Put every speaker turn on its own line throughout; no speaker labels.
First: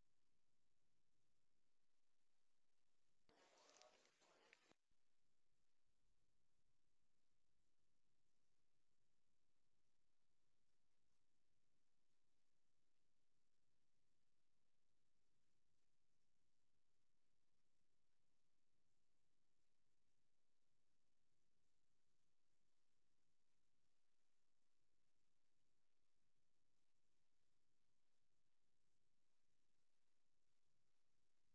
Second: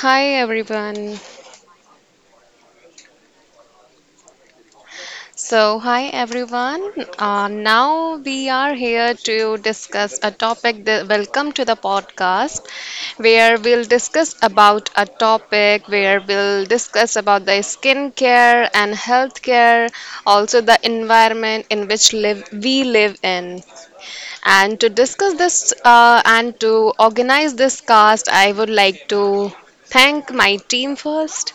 Hi everyone. So, hi everyone. Now we are here to discuss welcome to the podcast where we'll discuss about the skincare and healthcare, also the environment in which we live in. And to discuss this and to organize this cast, I would like to thank my team first.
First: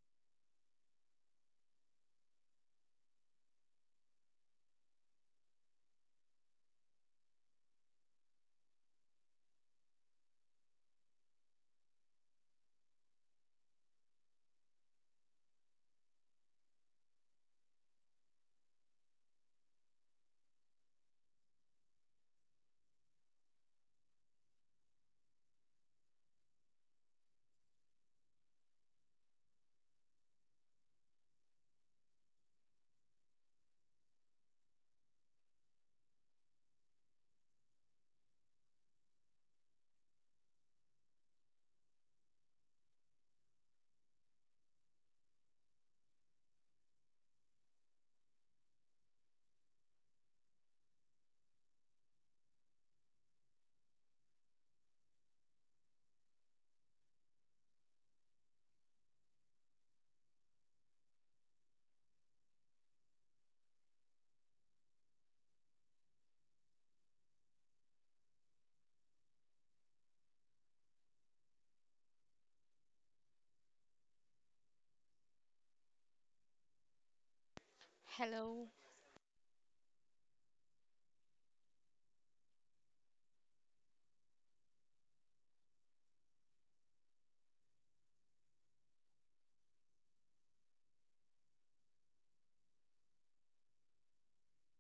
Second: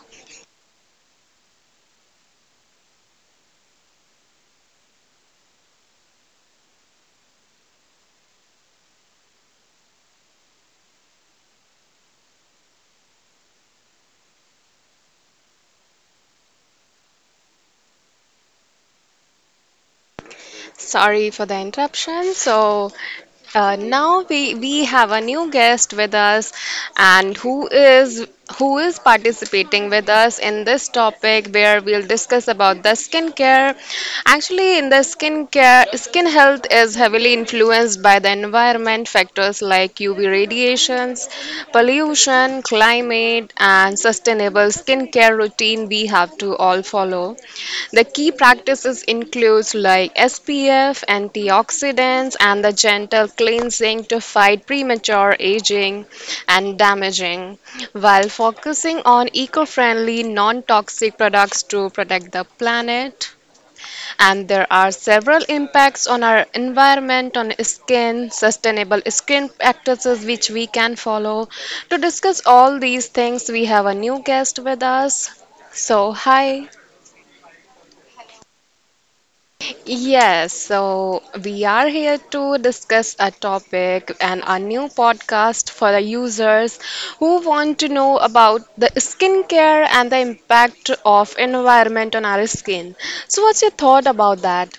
Sorry for the interruption. So now we have a new guest with us, and who is participating with us in this topic where we'll discuss about the skincare. Actually, in the skincare, skin health is heavily influenced by the environment factors like UV radiations, pollution, climate passionate and sustainable skincare routine we have to all follow. The key practices includes like SPF, antioxidants, and the gentle cleansing to fight premature aging and damaging, while focusing on eco-friendly, non-toxic products to protect the planet, and there are several impacts on our environment on skin sustainable skin practices which we can follow. To discuss all these things, we have a new guest with us. So hi.
Hello.
Yes, so we are here to discuss a topic and a new podcast for the users who want to know about the skincare and the impact of environment on our skin. So what's your thought about that?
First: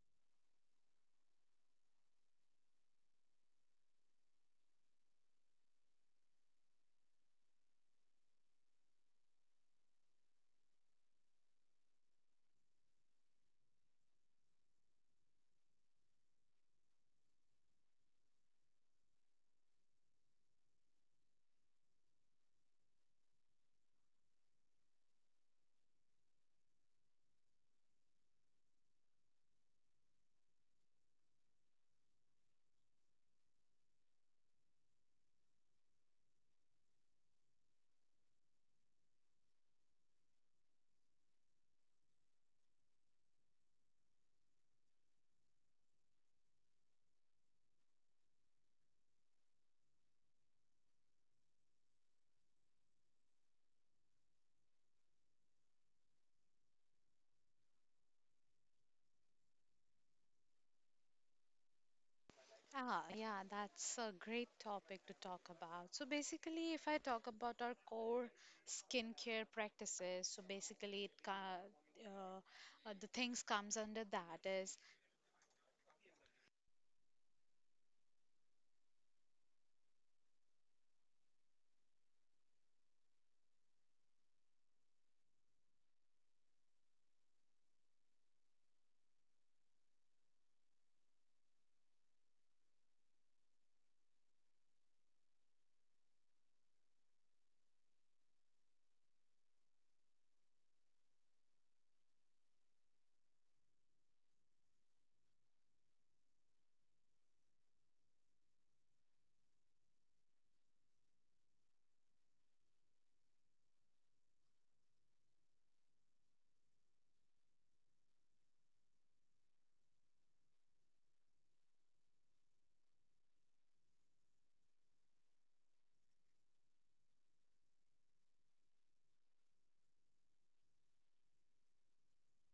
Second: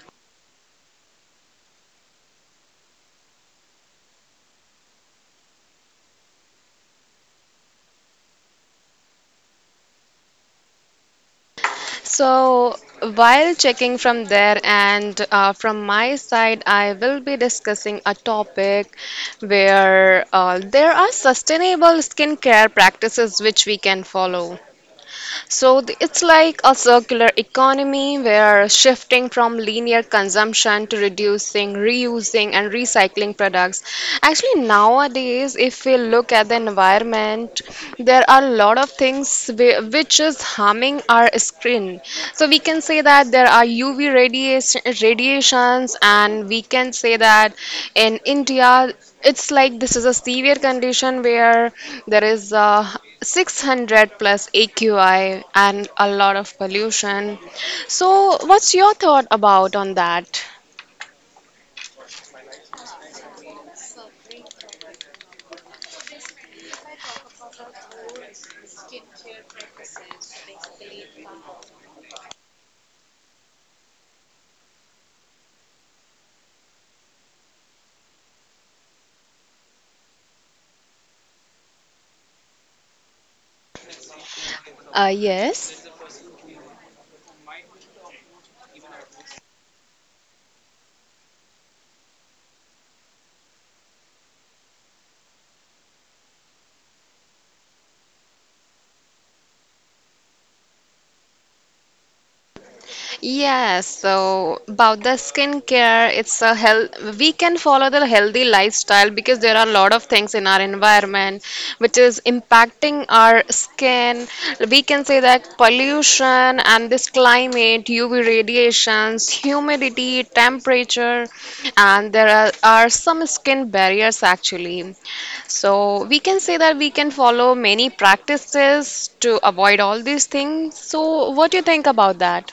So, while checking from there and from my side, I will be discussing a topic where there are sustainable skincare practices which we can follow. So it's like a circular economy where shifting from linear consumption to reducing, reusing, and recycling products. Actually, nowadays, if we look at the environment, there are a lot of things which is harming our skin. So we can say that there are radiations, and we can say that in India, it's like this is a severe condition where there is a 600 plus AQI and a lot of pollution. So, what's your thought about on that?
Yeah, that's a great topic to talk about. So basically, if I talk about our core skincare practices, so basically uh, the things comes under that is.
Uh, yes. Yes, so about the skincare, it's a health. We can follow the healthy lifestyle because there are a lot of things in our environment which is impacting our skin. We can say that pollution and this climate, UV radiations, humidity, temperature, and are some skin barriers actually. So we can say that we can follow many practices to avoid all these things. So what do you think about that?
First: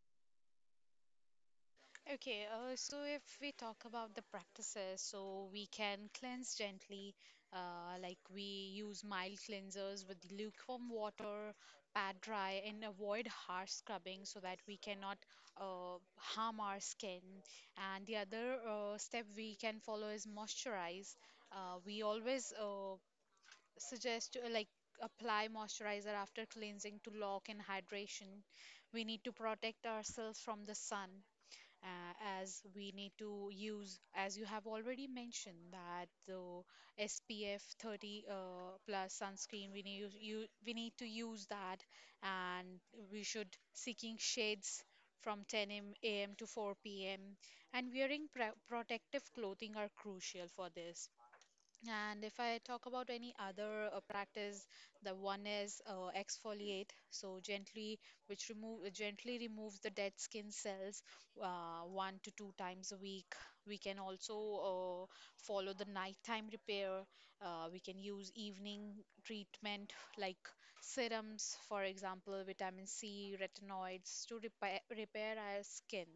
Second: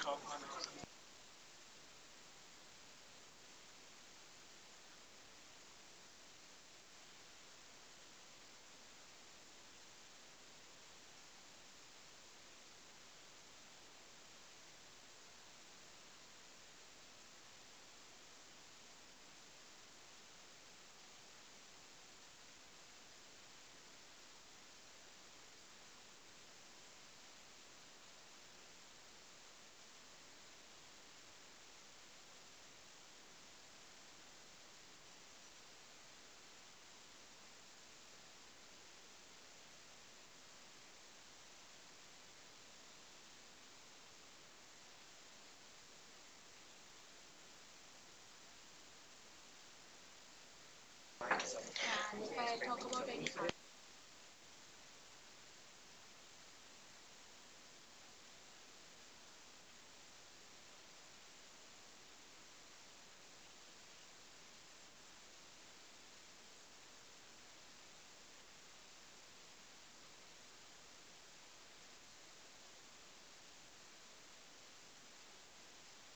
Okay, so if we talk about the practices, so we can cleanse gently, like we use mild cleansers with lukewarm water, pat dry, and avoid harsh scrubbing so that we cannot harm our skin. And the other step we can follow is moisturize. We always suggest to, like apply moisturizer after cleansing to lock in hydration. We need to protect ourselves from the sun uh, as we need to use, as you have already mentioned, that the SPF 30 plus sunscreen, we need to use that, and we should seeking shades from 10 a m am to 4 p.m., and wearing pr protective clothing are crucial for this. And if I talk about any other practice, the one is exfoliate, so gently, which remove gently removes the dead skin cells one to two times a week. We can also uh, follow the nighttime repair. We can use evening treatment like serums, for example, vitamin C, retinoids to repair our skin.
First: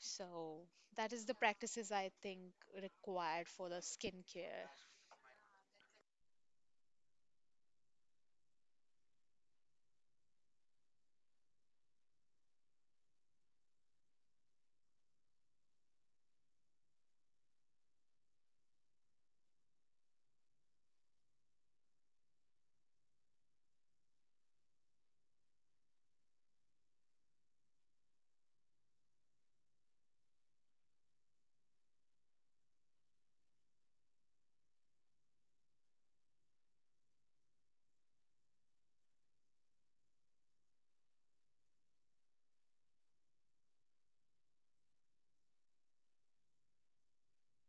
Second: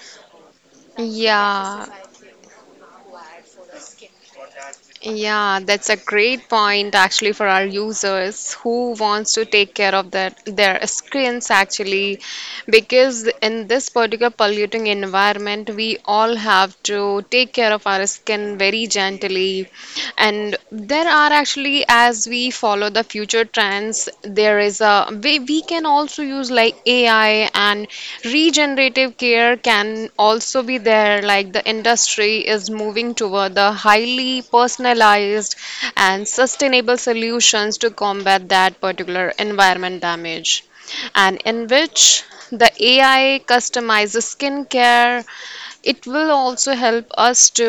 So that is the
Yeah,
practices I think required for the skincare.
yeah, that's a great point actually for our users who wants to take care of their screens actually, because in this particular polluting environment, we all have to take care of our skin very gently, and there are actually as we follow the future trends, there is a we can also use like AI and regenerative care can also be there, like the industry is moving toward the highly personalized and sustainable solutions to combat that particular environment damage, and in which the AI customizes skincare. It will also help us to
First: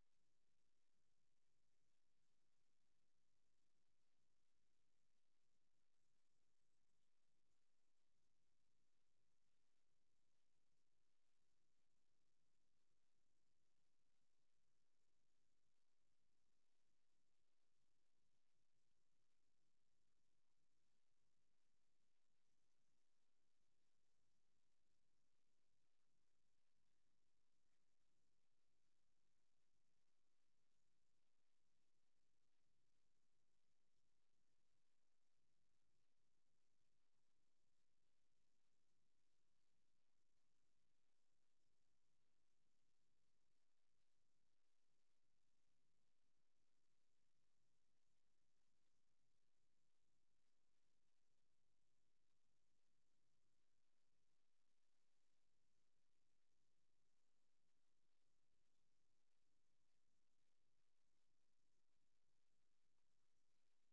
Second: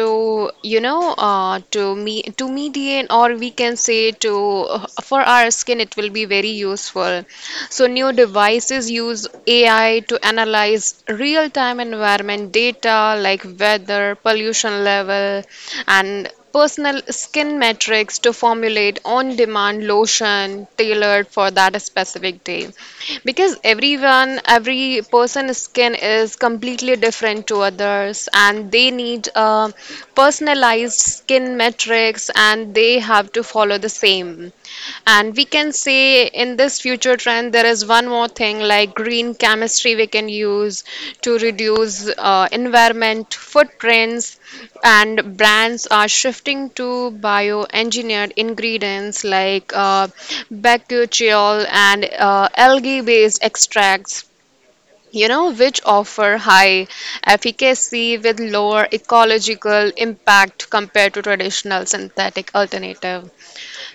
you know to me to mediate, or we can say to for our skin it will be very useful. So new devices use ai to analyze real time environment data like weather, pollution level, and personal skin metrics to formulate on demand lotion tailored for that specific day, because every person's skin is completely different to others and they need personalized skin metrics and they have to follow the same. And we can say in this future trend there is one more thing, like green chemistry we can use to reduce environment footprints, and brands are shifting to bioengineered ingredients like bakuchiol and algae based extracts, you know, which offer high efficacy with lower ecological impact compared to traditional synthetic alternative.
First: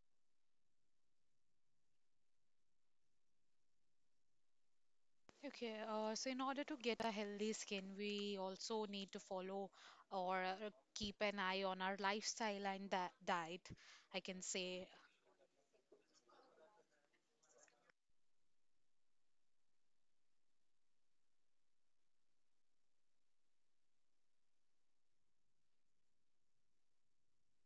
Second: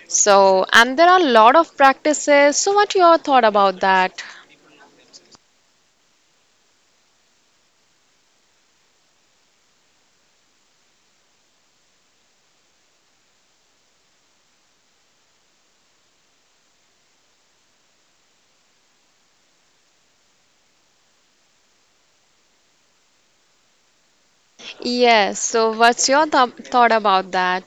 So, and there are a lot of practices. So, what your thought about that?
Okay, so in order to get a healthy skin, we also need to follow or keep an eye on our lifestyle and that diet, I can say.
Yes. So, what's your th thought about that?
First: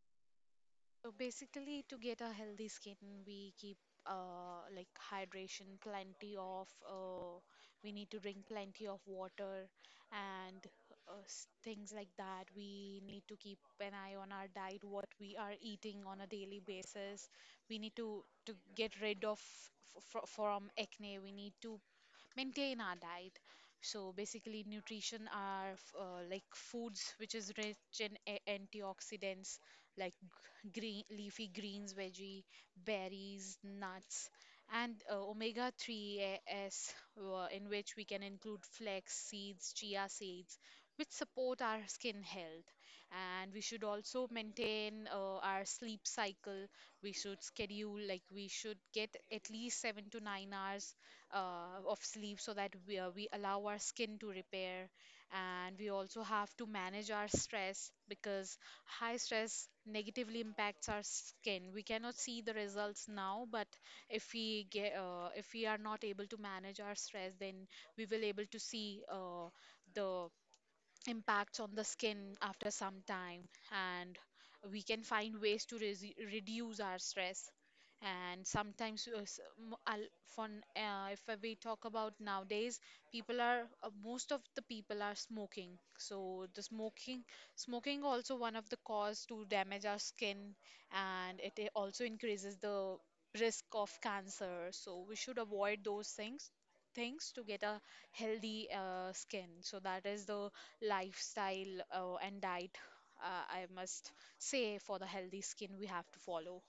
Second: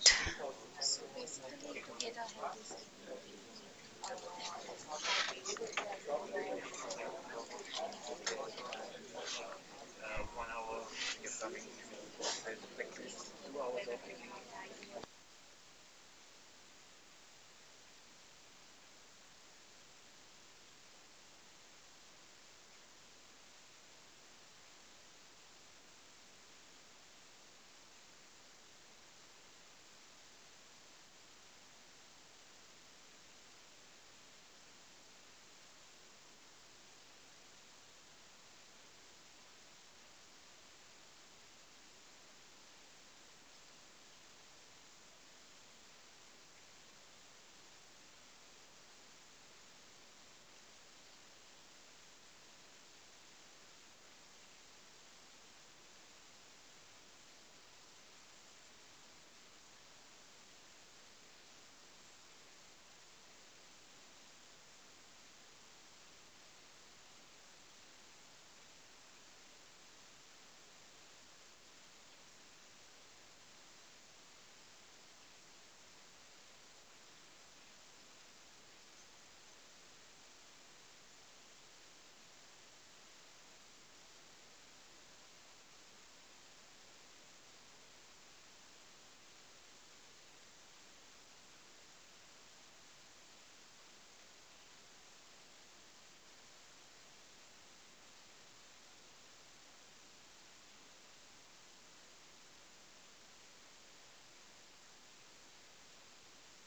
So basically, to get a healthy skin, we keep like hydration, plenty of we need to drink plenty of water and things like that. We need to keep an eye on our diet, what we are eating on a daily basis. We need to get rid of from acne. We need to maintain our diet. So basically, nutrition are like foods which is rich in antioxidants like green leafy greens, veggie, berries, nuts, and omega-3s, in which we can include flax seeds, chia seeds, which support our skin health. And we should also maintain our sleep cycle. We should schedule, like we should get at least 7 to 9 hours of sleep so that we allow our skin to repair. And we also have to manage our stress because high stress negatively impacts our skin. We cannot see the results now, but if we are not able to manage our stress, then we will able to see the impacts on the skin after some time, and we can find ways to reduce our stress. And sometimes s- m- I'll- fun- if we talk about nowadays, people are most of the people are smoking, so the smoking also one of the cause to damage our skin, and it also increases the risk of cancer, so we should avoid those things to get a healthy skin. So that is the lifestyle and diet, I must say, for the healthy skin we have to follow.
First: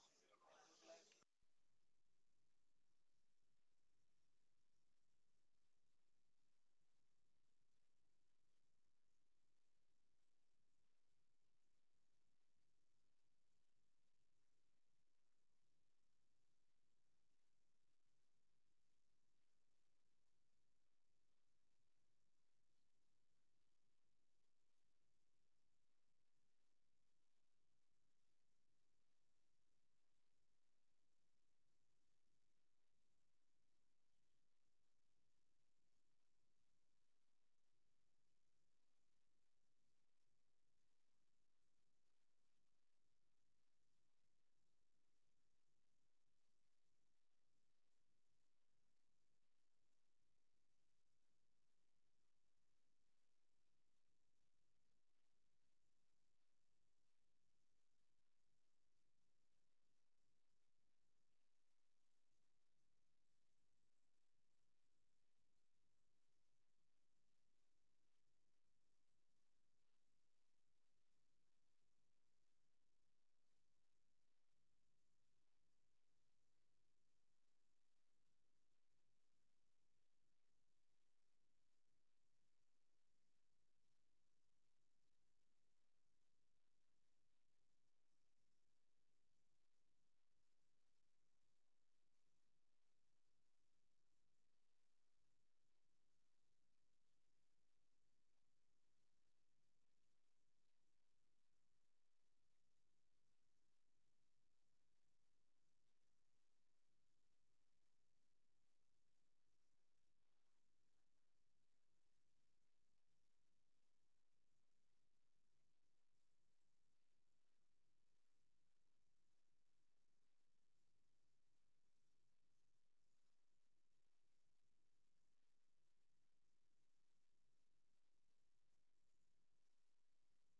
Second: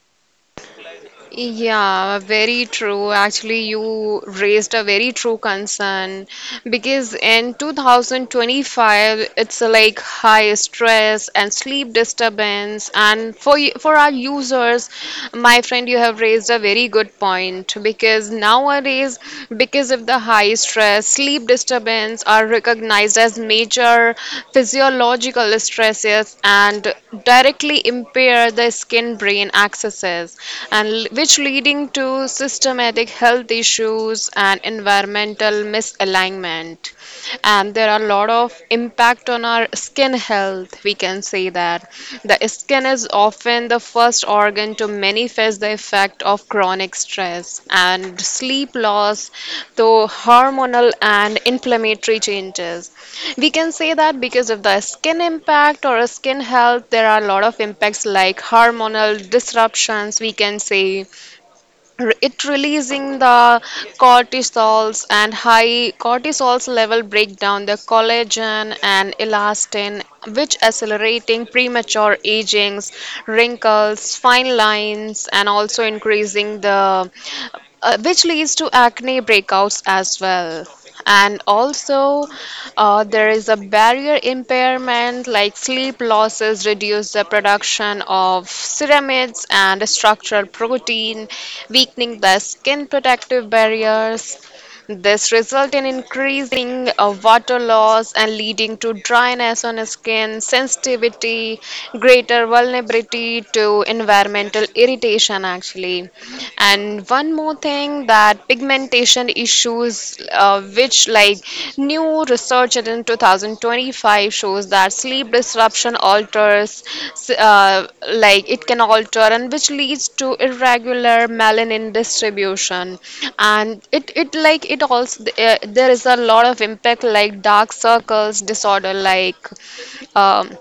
Yeah, very true. Actually, you raised a very true concern. Because in 2025, it's like high stress and sleep disturbance. And for for our users, my friend, you have raised a very good point. Because nowadays, because of the high stress, sleep disturbance are recognized as major physiological stresses and directly impair the skin-brain accesses and which leading to systematic health issues and environmental misalignment. And there are a lot of impact on our skin health. We can say that the skin is often the first organ to manifest the effect of chronic stress and sleep loss though hormonal and inflammatory changes. We can say that because of the skin impact or skin health there are a lot of impacts like hormonal disruptions. We can say it releasing the cortisols, and high cortisols level break down the collagen and elastin, which accelerating premature agings, wrinkles, fine lines, and also increasing the which leads to acne breakouts as well. And also there is a barrier impairment, like sleep losses reduce the production of ceramides and structural protein, weakening the skin protective barriers. This results in increasing water loss and leading to dryness on skin, sensitivity, greater vulnerability to environmental irritation actually. And one more thing that pigmentation issues which like new research research in 2025 shows that sleep disruption alters, uh, like it can alter, and which leads to irregular melanin distribution. And it like it also there is a lot of impact like dark circles disorder, like. Um,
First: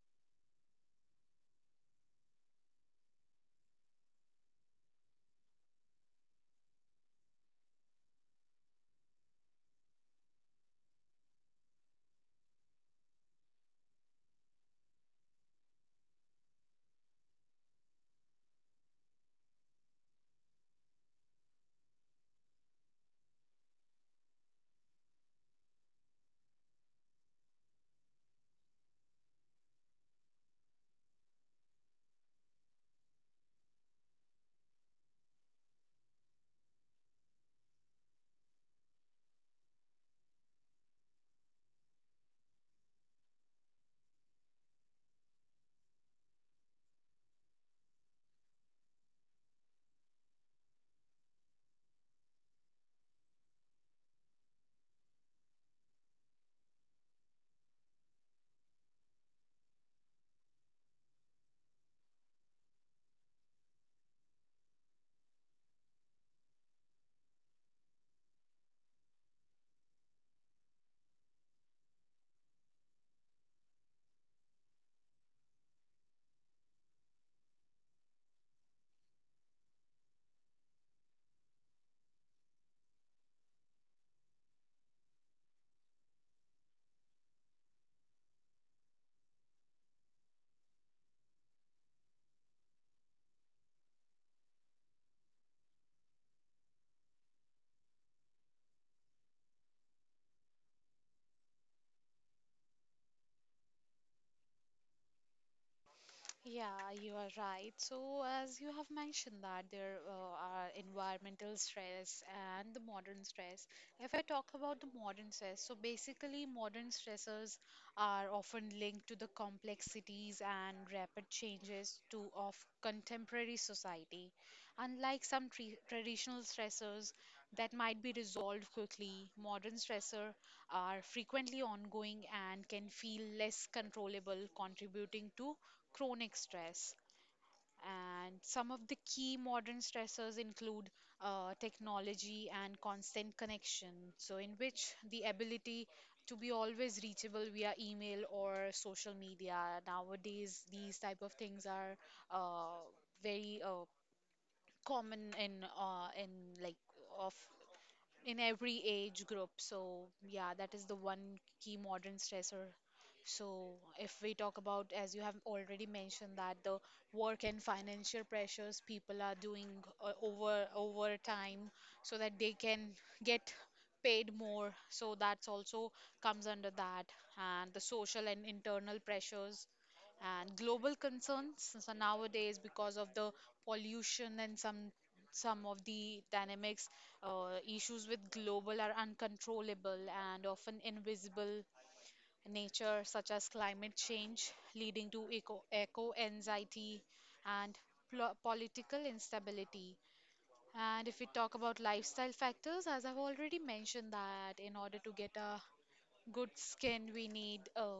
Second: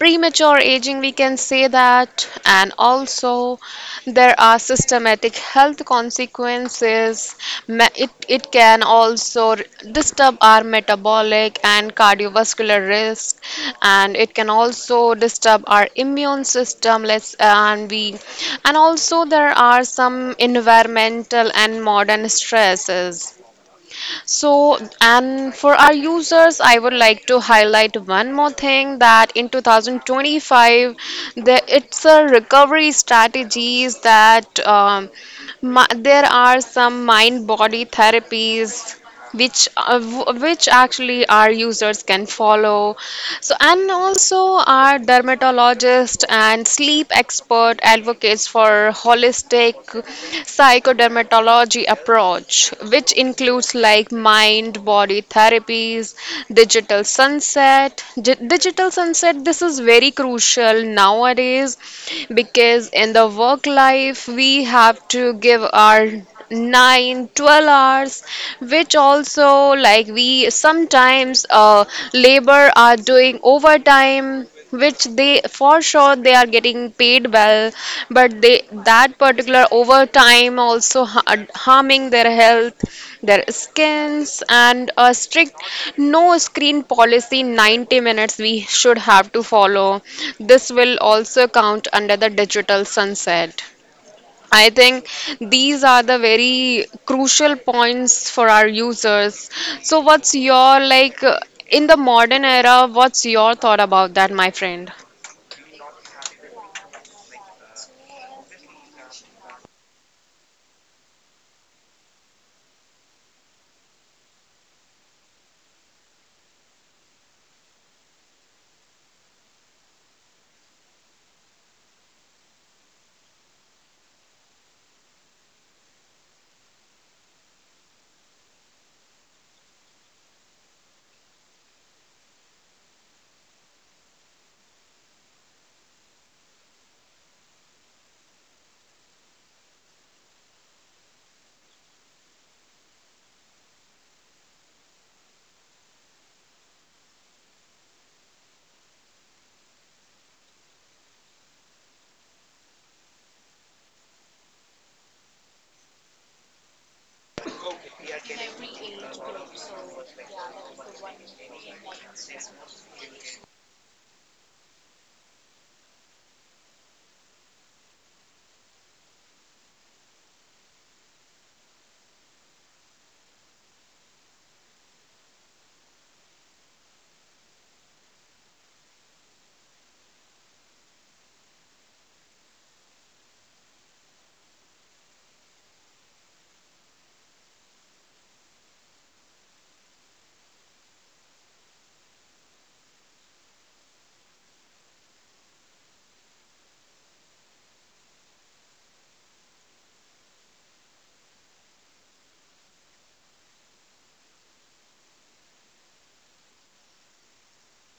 premature aging we can say that, and also there are systematic health consequences. It can also disturb our metabolic and cardiovascular risk, and it can also disturb our immune system let's and we and also there are some environmental and modern stresses. So, and for our users, I would like to highlight one more thing that in 2025, it's a recovery strategies that there are some mind-body therapies which which actually our users can follow. So and also our dermatologist and sleep expert advocates for holistic psychodermatology approach, which includes like mind-body therapies, digital sunset. Digital sunset, this is very crucial nowadays because in the work life we have to give our 9, 12 hours, which also like we sometimes labor are doing overtime, which they for sure they are getting paid well, but they that particular overtime also harming their health, their skins. And a strict no screen policy 90 minutes we should have to follow. This will also count under the digital sunset, I think. These are the very crucial points for our users. So, what's your in the modern era? What's your thought about that, my friend?
Yeah, you are right. So, as you have mentioned that there are environmental stress and the modern stress. If I talk about the modern stress, so basically modern stressors are often linked to the complexities and rapid changes to of contemporary society. Unlike some tre traditional stressors that might be resolved quickly, modern stressors are frequently ongoing and can feel less controllable, contributing to chronic stress. And some of the key modern stressors include technology and constant connection, so in which the ability to be always reachable via email or social media. Nowadays, these type of things are uh, very common in like of in every age group. So, yeah, that is the one key modern stressor. So, if we talk about, as you have already mentioned, that the work and financial pressures, people are doing over time so that they can get paid more. So that's also comes under that, and the social and internal pressures and global concerns. So nowadays, because of the pollution and some of the dynamics, issues with global are uncontrollable and often invisible nature, such as climate change, leading to eco anxiety and political instability. And if we talk about lifestyle factors, as I've already mentioned, that in order to get a good skin, we need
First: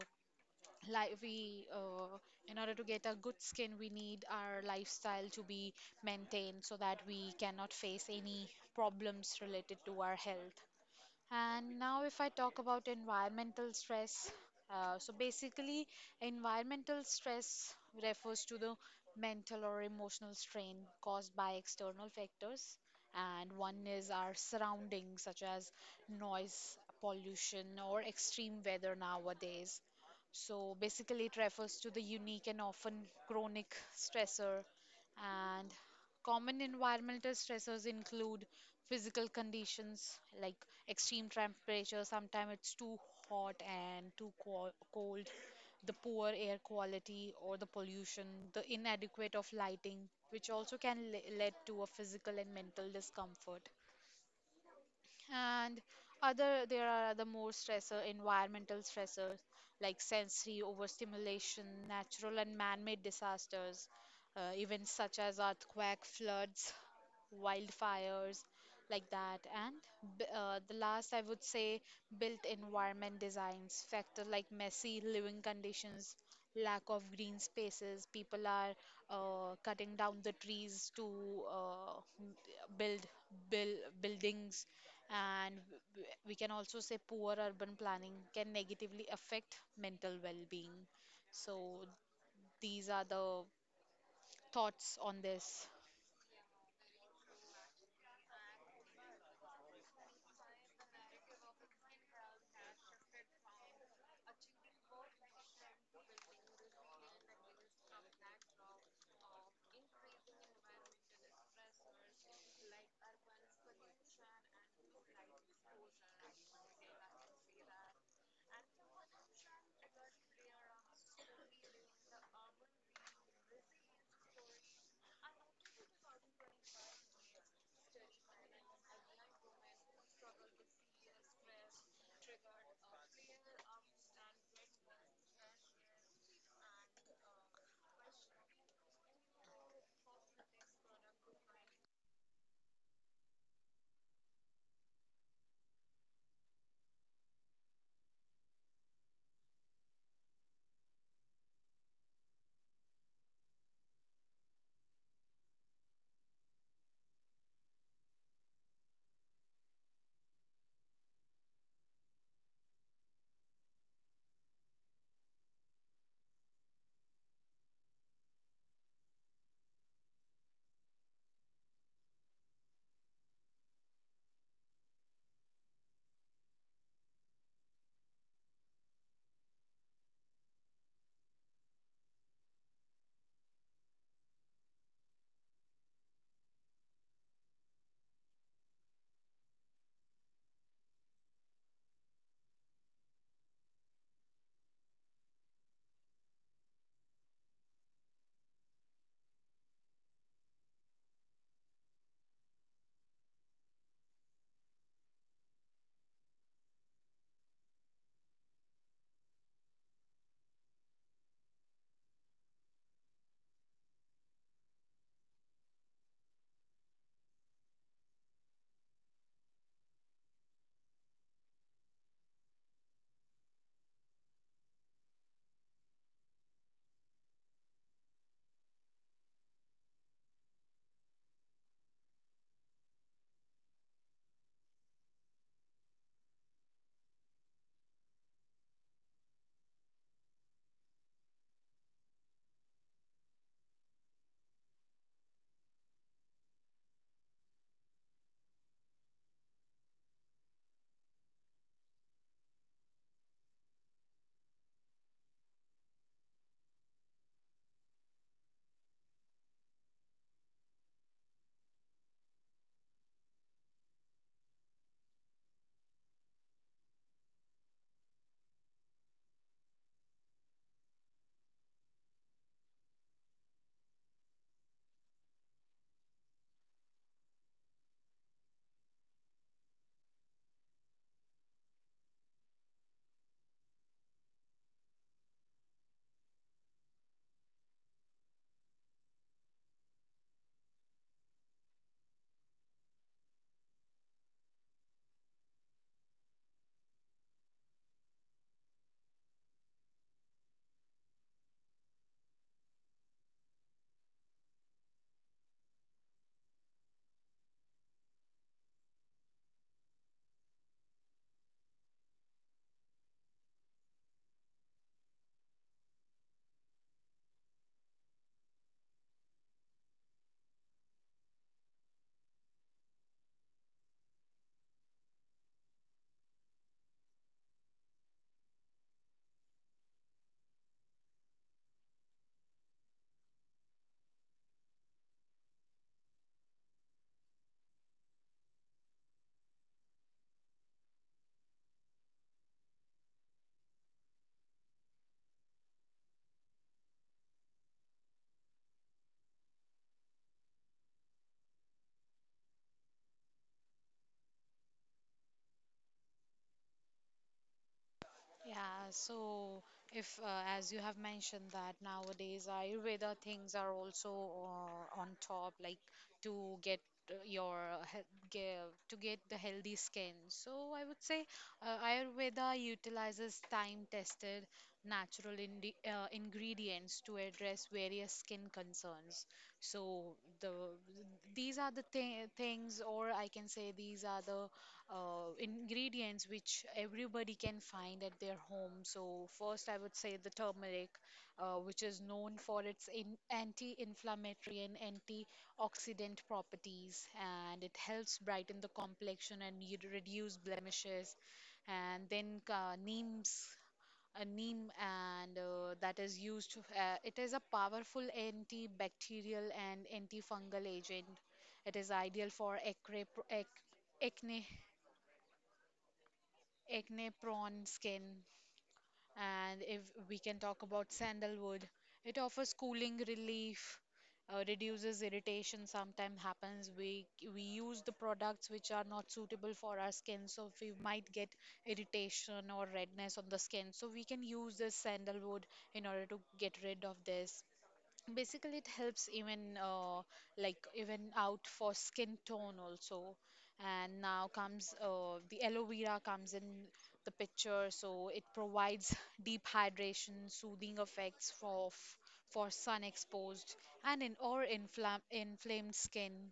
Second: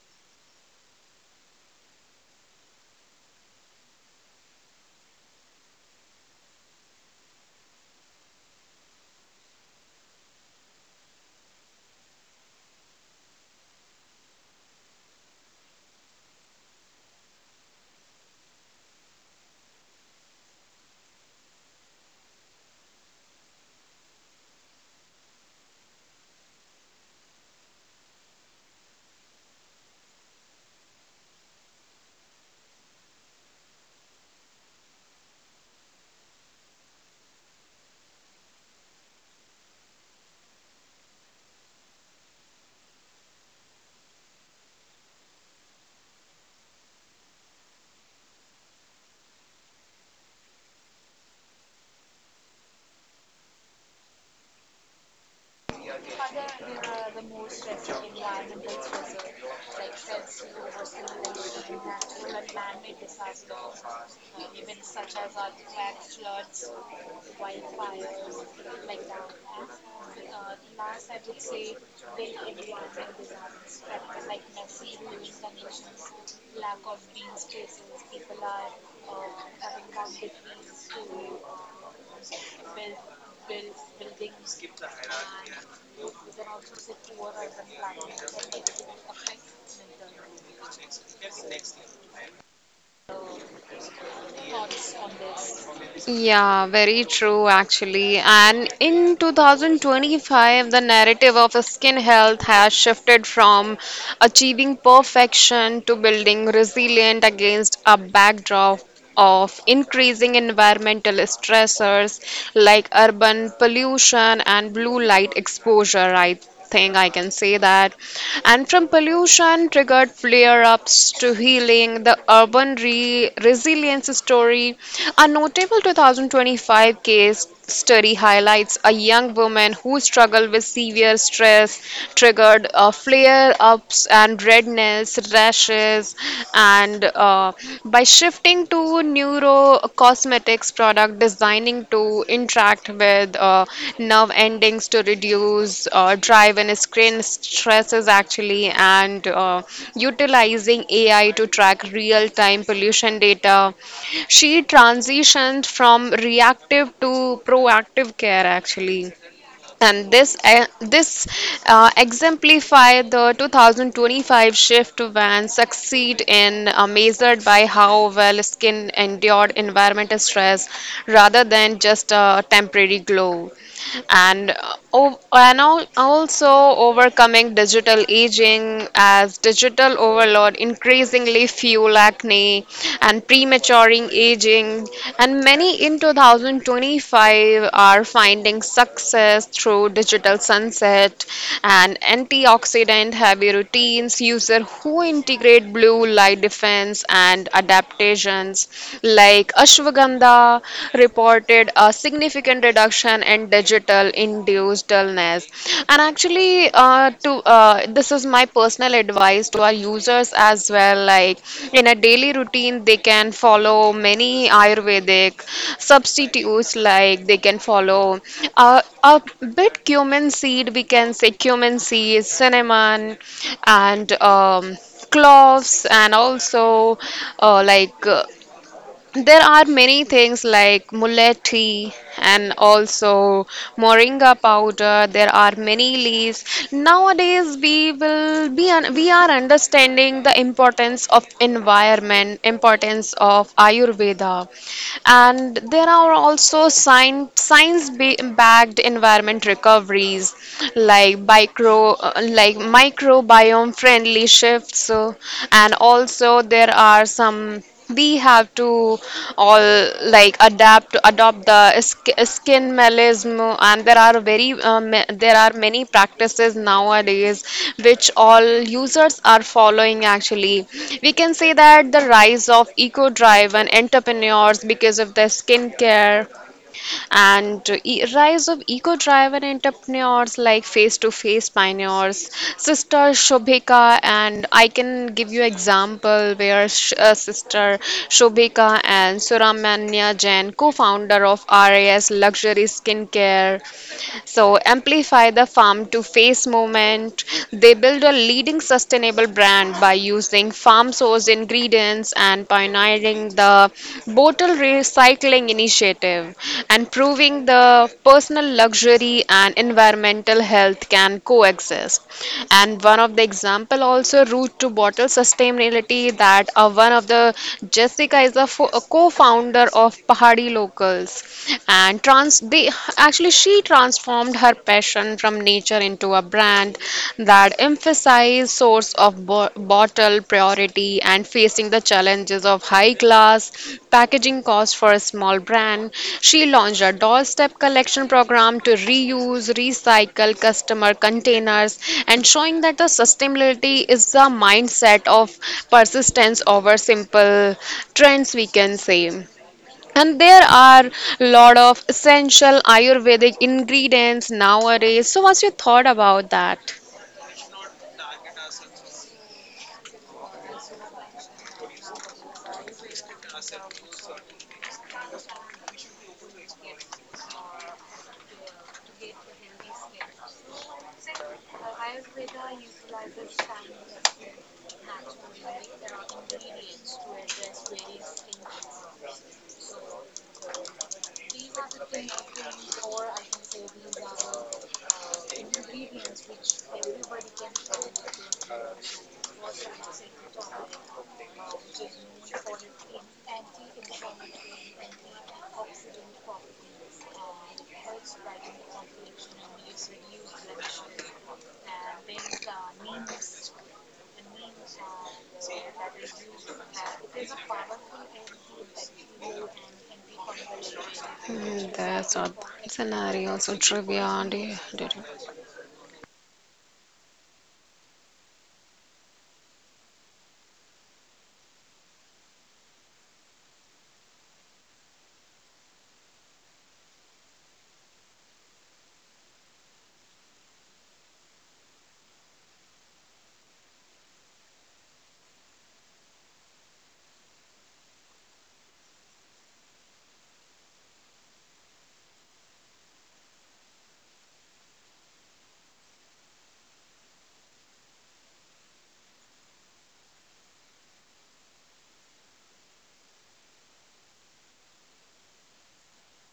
like we in order to get a good skin, we need our lifestyle to be maintained so that we cannot face any problems related to our health. And now, if I talk about environmental stress, so basically, environmental stress refers to the mental or emotional strain caused by external factors. And one is our surroundings, such as noise, pollution, or extreme weather nowadays. So basically, it refers to the unique and often chronic stressor. And common environmental stressors include physical conditions like extreme temperature, sometimes it's too hot and too cold, the poor air quality or the pollution, the inadequate of lighting, which also can lead to a physical and mental discomfort. And other there are other more stressor, environmental stressors like sensory overstimulation, natural and man-made disasters, events such as earthquake, floods, wildfires, like that. And the last I would say built environment designs factor, like messy living conditions, lack of green spaces. People are cutting down the trees to uh, m- build build buildings, and we can also say poor urban planning can negatively affect mental well-being. So these are the thoughts on this.
Yeah, very true actually. And in 2025, the narrative of skin health has shifted from achieving perfection to building resilient against a backdrop of increasing environmental stressors like urban pollution and blue light exposure, right? Thing I can say that. And from pollution triggered flare ups to healing, the urban resilience story. A notable 2025 case study highlights a young woman who struggled with severe stress, triggered flare ups and redness, rashes, and by shifting to neurocosmetics product designing to interact with nerve endings to reduce drive and screen stresses actually, and utilizing AI to track real-time pollution data. She transitioned from reactive to proactive care actually. And this exemplify the 2025 shift when succeed in measured by how well skin endured environmental stress rather than just a temporary glow. And, and also overcoming digital aging as digital overload increasingly fuel acne obesity and prematuring aging, and many in 2025 are finding success through digital sunset and antioxidant heavy routines. User who integrate blue light defense and adaptations like ashwagandha reported a significant reduction in digital induced dullness. Yes, and actually, to this is my personal advice to our users as well. Like in a daily routine, they can follow many Ayurvedic substitutes. Like they can follow a bit cumin seed. We can say cumin seed, cinnamon, and cloves, and also uh, like uh, there are many things like mullet tea and also moringa powder. There are many leaves. Nowadays, we will be un- we are understanding the importance of environment, importance of Ayurveda, and there are also science backed environment recoveries like micro like microbiome friendly shifts. So, and also there are some we have to all like adapt adopt the skin melism, and there are very there are many practices nowadays which all users are following actually. We can say that the rise of eco driven entrepreneurs because of their skincare and e- rise of eco-driven entrepreneurs like face-to-face pioneers, Sister Shobhika, and I can give you example where Sister Shobhika and Suramanya Jain, co-founder of RAS Luxury Skincare, so amplify the farm to face movement. They build a leading sustainable brand by using farm sourced ingredients and pioneering the bottle recycling initiative and proving the personal luxury and environmental health can coexist. And one of the example also route to bottle sustainability that one of the Jessica is a, a co-founder of Pahadi Locals and trans they actually she transformed her passion transition from nature into a brand that emphasizes source of bottle priority and facing the challenges of high class packaging cost for a small brand. She launched a doorstep collection program to reuse, recycle customer containers and showing that the sustainability is the mindset of persistence over simple trends we can say. And there are a lot of essential Ayurvedic ingredients nowadays. So, what's your thought about that?
Yeah, so if, as you have mentioned, that nowadays Ayurveda things are also on top, like to get uh, your to get the healthy skin. So I would say Ayurveda utilizes time-tested natural indi ingredients to address various skin concerns. So these are the th things, or I can say these are the ingredients which everybody can find at their home. So, first, I would say the turmeric, which is known for its anti inflammatory and antioxidant properties, and it helps brighten the complexion and reduce blemishes. And then, neems. A neem and that is used, it is a powerful antibacterial and antifungal agent.
Mm,
It is
that's
ideal for
advanced
acne,
scenario, also trivia. And
acne
you- do you-
acne prone skin. And if we can talk about sandalwood, it offers cooling relief, reduces irritation. Sometimes happens we use the products which are not suitable for our skin, so we might get irritation or redness on the skin. So we can use this sandalwood in order to get rid of this. Basically, it helps even like even out for skin tone also. And now comes the aloe vera comes in the picture, so it provides deep hydration, soothing effects for sun exposed and in or inflam inflamed skin.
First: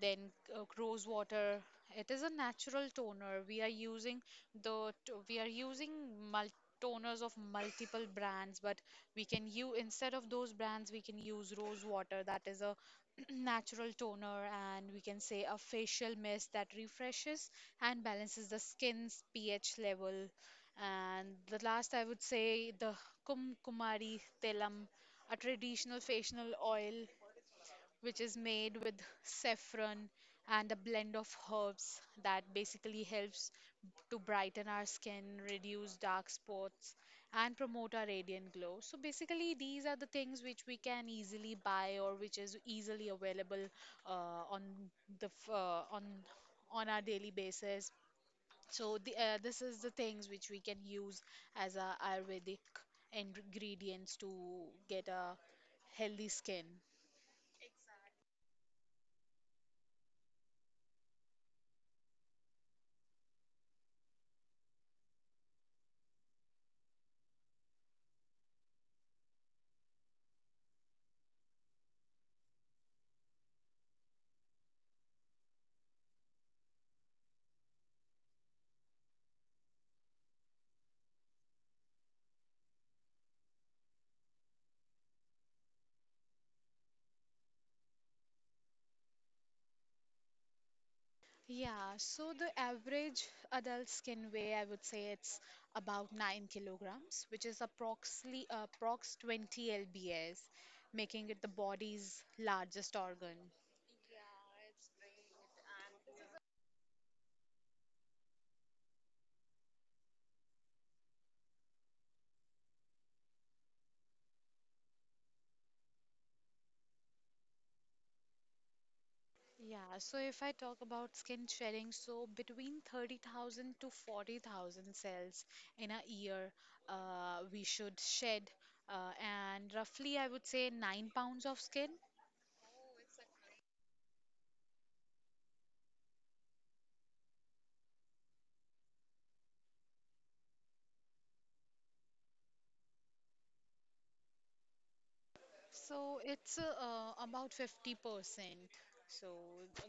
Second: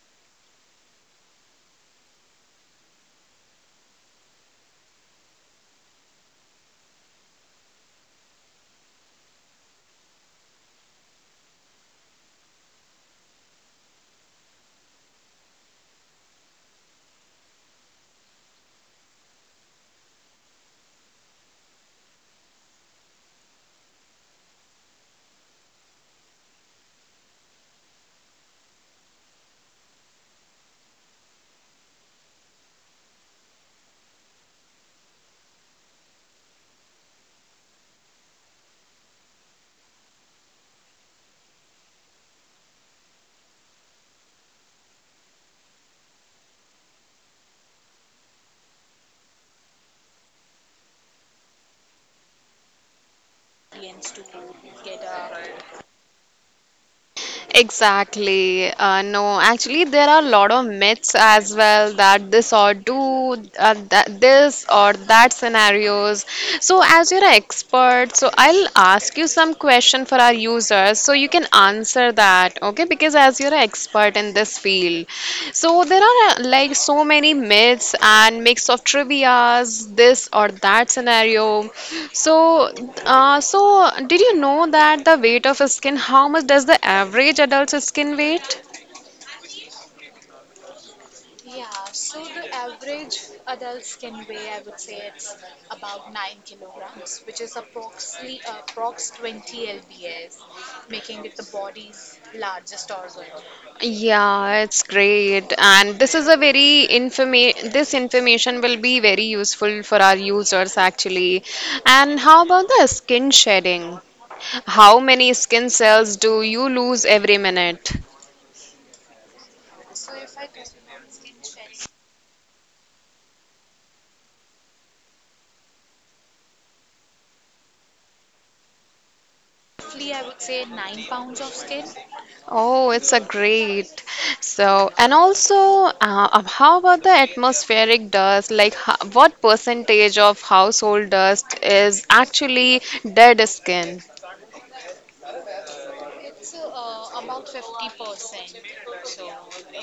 Then rose water, it is a natural toner. We are using we are using mul- toners of multiple brands, but we can use, instead of those brands, we can use rose water. That is a natural toner, and we can say a facial mist that refreshes and balances the skin's ph level. And the last I would say the kumari telam, a traditional facial oil which is made with saffron and a blend of herbs that basically helps to brighten our skin, reduce dark spots, and promote our radiant glow. So basically, these are the things which we can easily buy or which is easily available on the f- on our daily basis. So the, this is the things which we can use as our Ayurvedic ingredients to get a healthy skin.
Exactly. No, actually, there are a lot of myths as well that this or do that this or that scenarios. So, as you're an expert, so I'll ask you some question for our users, so you can answer that. Okay, because is as you're an expert in this field. So there are like so many myths and mix of trivias, this or that scenario. So, so did you know that the weight of skin, how much does the average adult's skin weight?
Yeah, so the average adult can weigh, I would say it's about 9 kilograms, which is approximately approx 20 lbs, making it the body's largest organ.
Yeah, it's great. And this is a very informa this information will be very useful for our users actually. And how about the skin shedding? How many skin cells do you lose every minute?
Yeah, so if I talk about skin shedding, so between 30,000 to 40,000 cells in a year, we should shed, and roughly, I would say, 9 pounds of skin.
Oh, it's a great. So, and also, how about the atmospheric dust? Like, what percentage of household dust is actually dead skin?
So it's about 50%. So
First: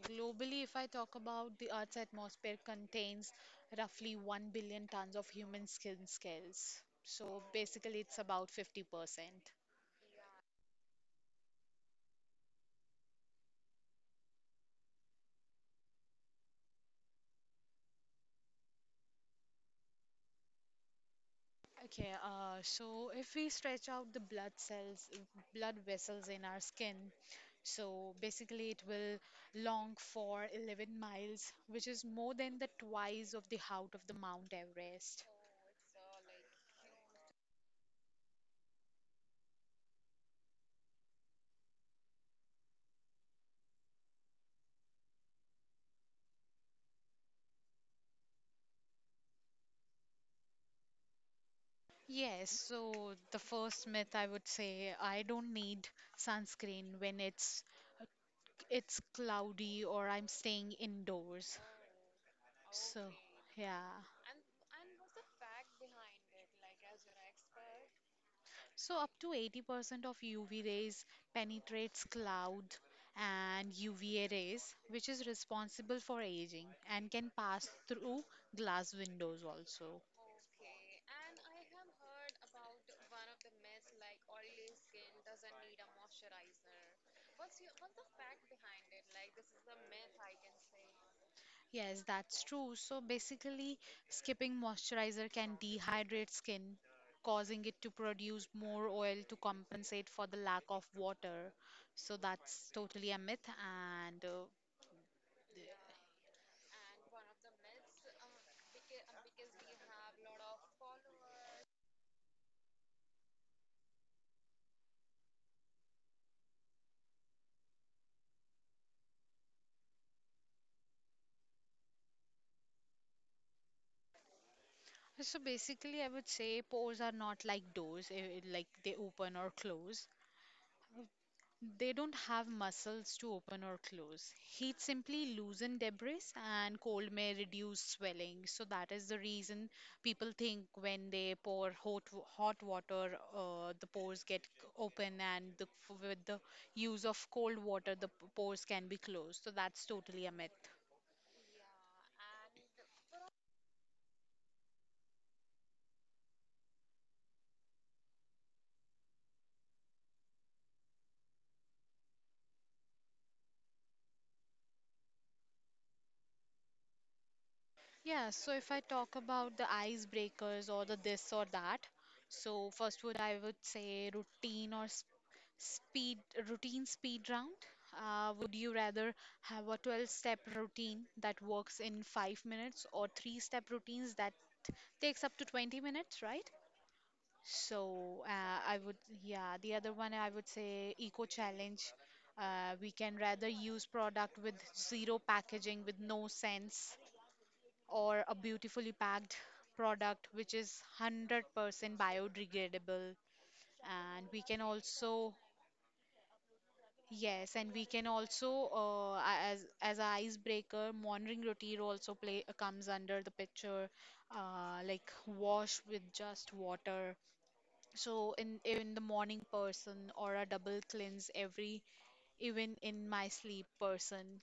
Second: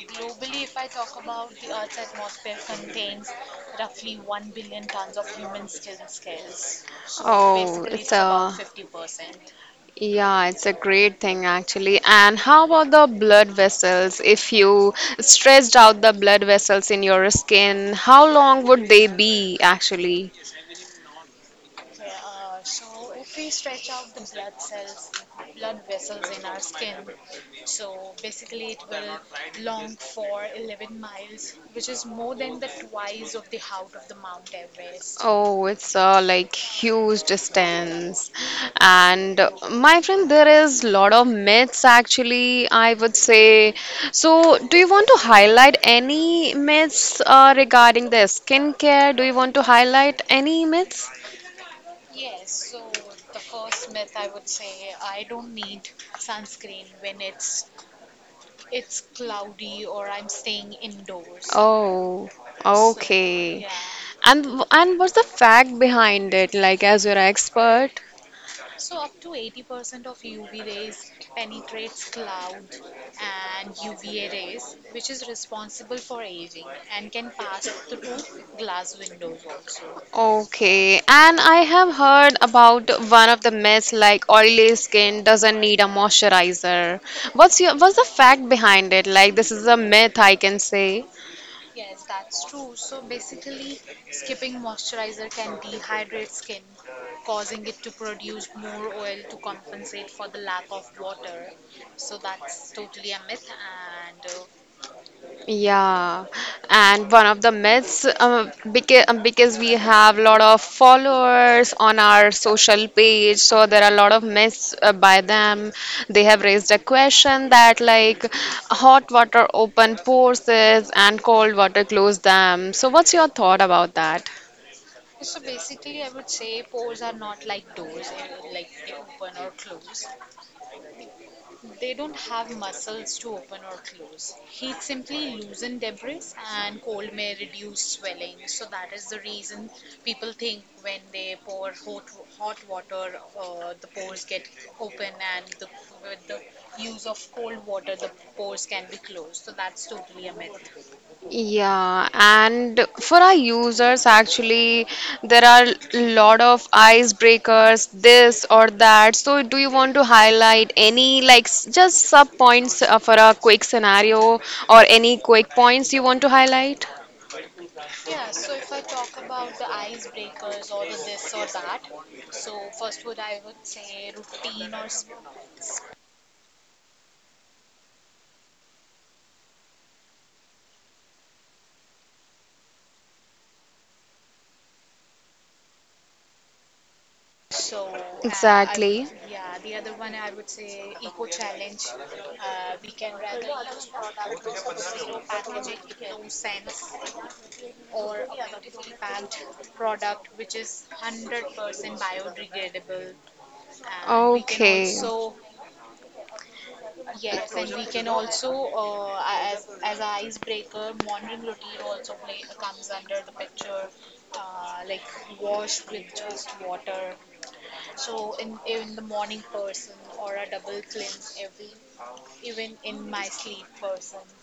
globally, if I talk about, the Earth's atmosphere contains roughly 1 billion tons of human skin scales. So
Oh,
basically,
it's
it's about
a
50%.
yeah, it's a great thing actually. And how about the blood vessels? If you stretched out the blood vessels in your skin, how long would they be actually?
Okay, so if we stretch out the blood vessels in our skin, so basically it will long for 11 miles, which is more than the twice of the height of the Mount Everest.
Oh, it's a like huge distance. And my friend, there is lot of myths actually, I would say. So, do you want to highlight any myths regarding the skincare? Do you want to highlight any myths?
Yes, so the first myth I would say, I don't need sunscreen when it's cloudy or I'm staying indoors.
Oh, so,
So,
okay.
yeah.
And and what's the fact behind it? Like, as you're an expert.
So up to 80% of UV rays penetrates cloud, and UVA rays, which is responsible for aging, and can pass through glass windows also.
Okay. And I have heard about one of the myths, like oily skin doesn't need a moisturizer. What's the fact behind it? Like, this is a myth, I can say.
Yes, that's true. So basically, skipping moisturizer can dehydrate skin, causing it to produce more oil to compensate for the lack of water. So that's totally a myth. And
Yeah, and one of the myths, because we have a lot of followers on our social page, so there are a lot of myths by them. They have raised a question that, like, hot water open pores is and cold water close them. So, what's your thought about that?
so basically, I would say pores are not like doors, like they open or close. They don't have muscles to open or close. Heat simply loosen debris, and cold may reduce swelling. So that is the reason people think when they pour hot water, the pores get open, and the, with the use of cold water, the pores can be closed. So that's totally a myth.
Yeah, and for our users, actually, there are a lot of icebreakers, this or that. So, do you want to highlight any like just sub points for a quick scenario or any quick points you want to highlight?
Yeah, so if I talk about the icebreakers or the this or that, so first would I would say routine or sp speed, routine speed round. Would you rather have a 12-step routine that works in 5 minutes or three-step routines that takes up to 20 minutes, right? So
Exactly.
yeah, the other one I would say eco challenge. We can rather use product with zero packaging with no
It
sense,
can.
or a beautifully packed product which is 100% biodegradable, and we can
Okay.
also, yes, and we can also as a icebreaker, morning routine also play, comes under the picture, like wash with just water, so in even the morning person or a double cleanse every, even in my sleep person.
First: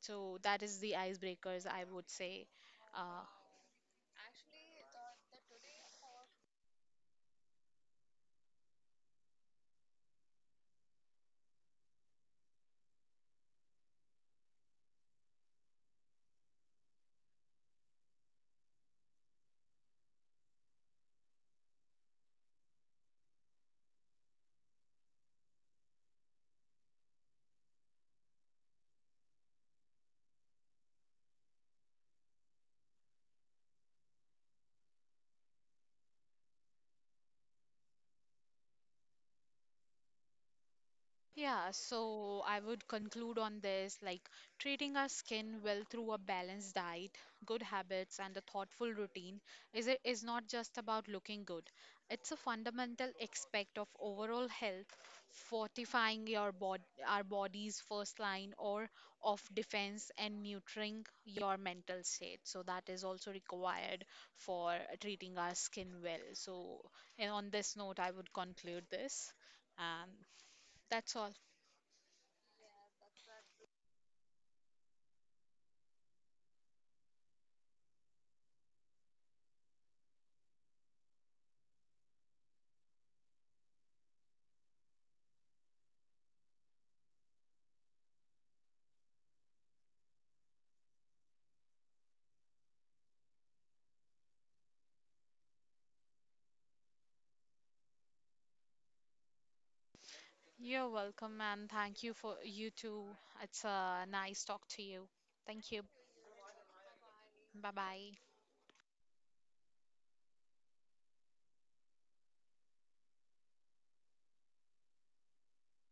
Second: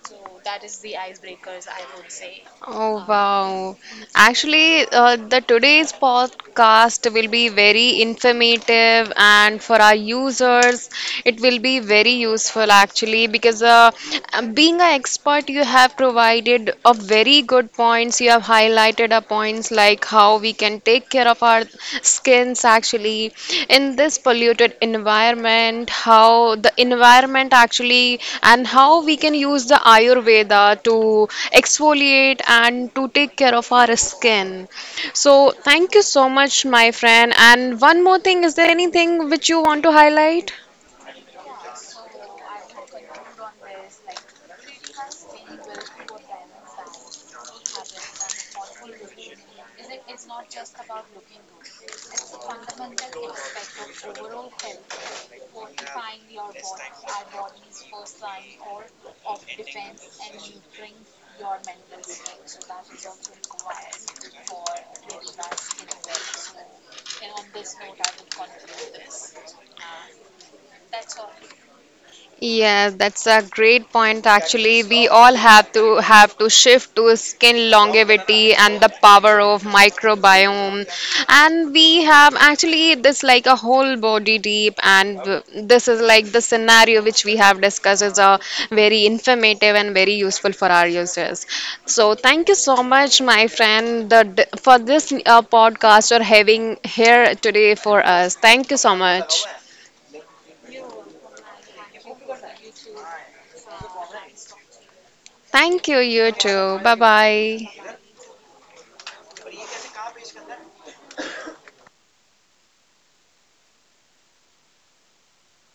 So that is the icebreakers I would say.
Oh,
uh,
wow. Actually, the today's podcast will be very informative and for our users it will be very useful actually because being an expert you have provided a very good points you have highlighted a point points like how we can take care of our skins actually in this polluted environment, how the environment actually, and how we can use the Ayurveda to exfoliate and to take care of our skin. So, thank you so much, my friend. And one more thing, is there anything which you want to highlight?
Yeah, so I would conclude on this, like treating our skin well through a balanced diet, good habits, and a thoughtful routine is it is not just about looking good. It's a fundamental aspect of overall health, fortifying your bod our body's first line or of defense and nurturing your mental state. So that is also required for treating our skin well. So and on this note, I would conclude this. And that's all.
Yes, that's a great point actually. We all have to shift to skin longevity and the power of microbiome. And we have actually this like a whole body deep and this is like the scenario which we have discussed is a very informative and very useful for our users. So thank you so much my friend for this podcast or having here today for us. Thank you so much.
You're welcome, and thank you for you too. It's nice talk to you. Thank you.
Thank you, you too. Bye
Bye
bye.
bye.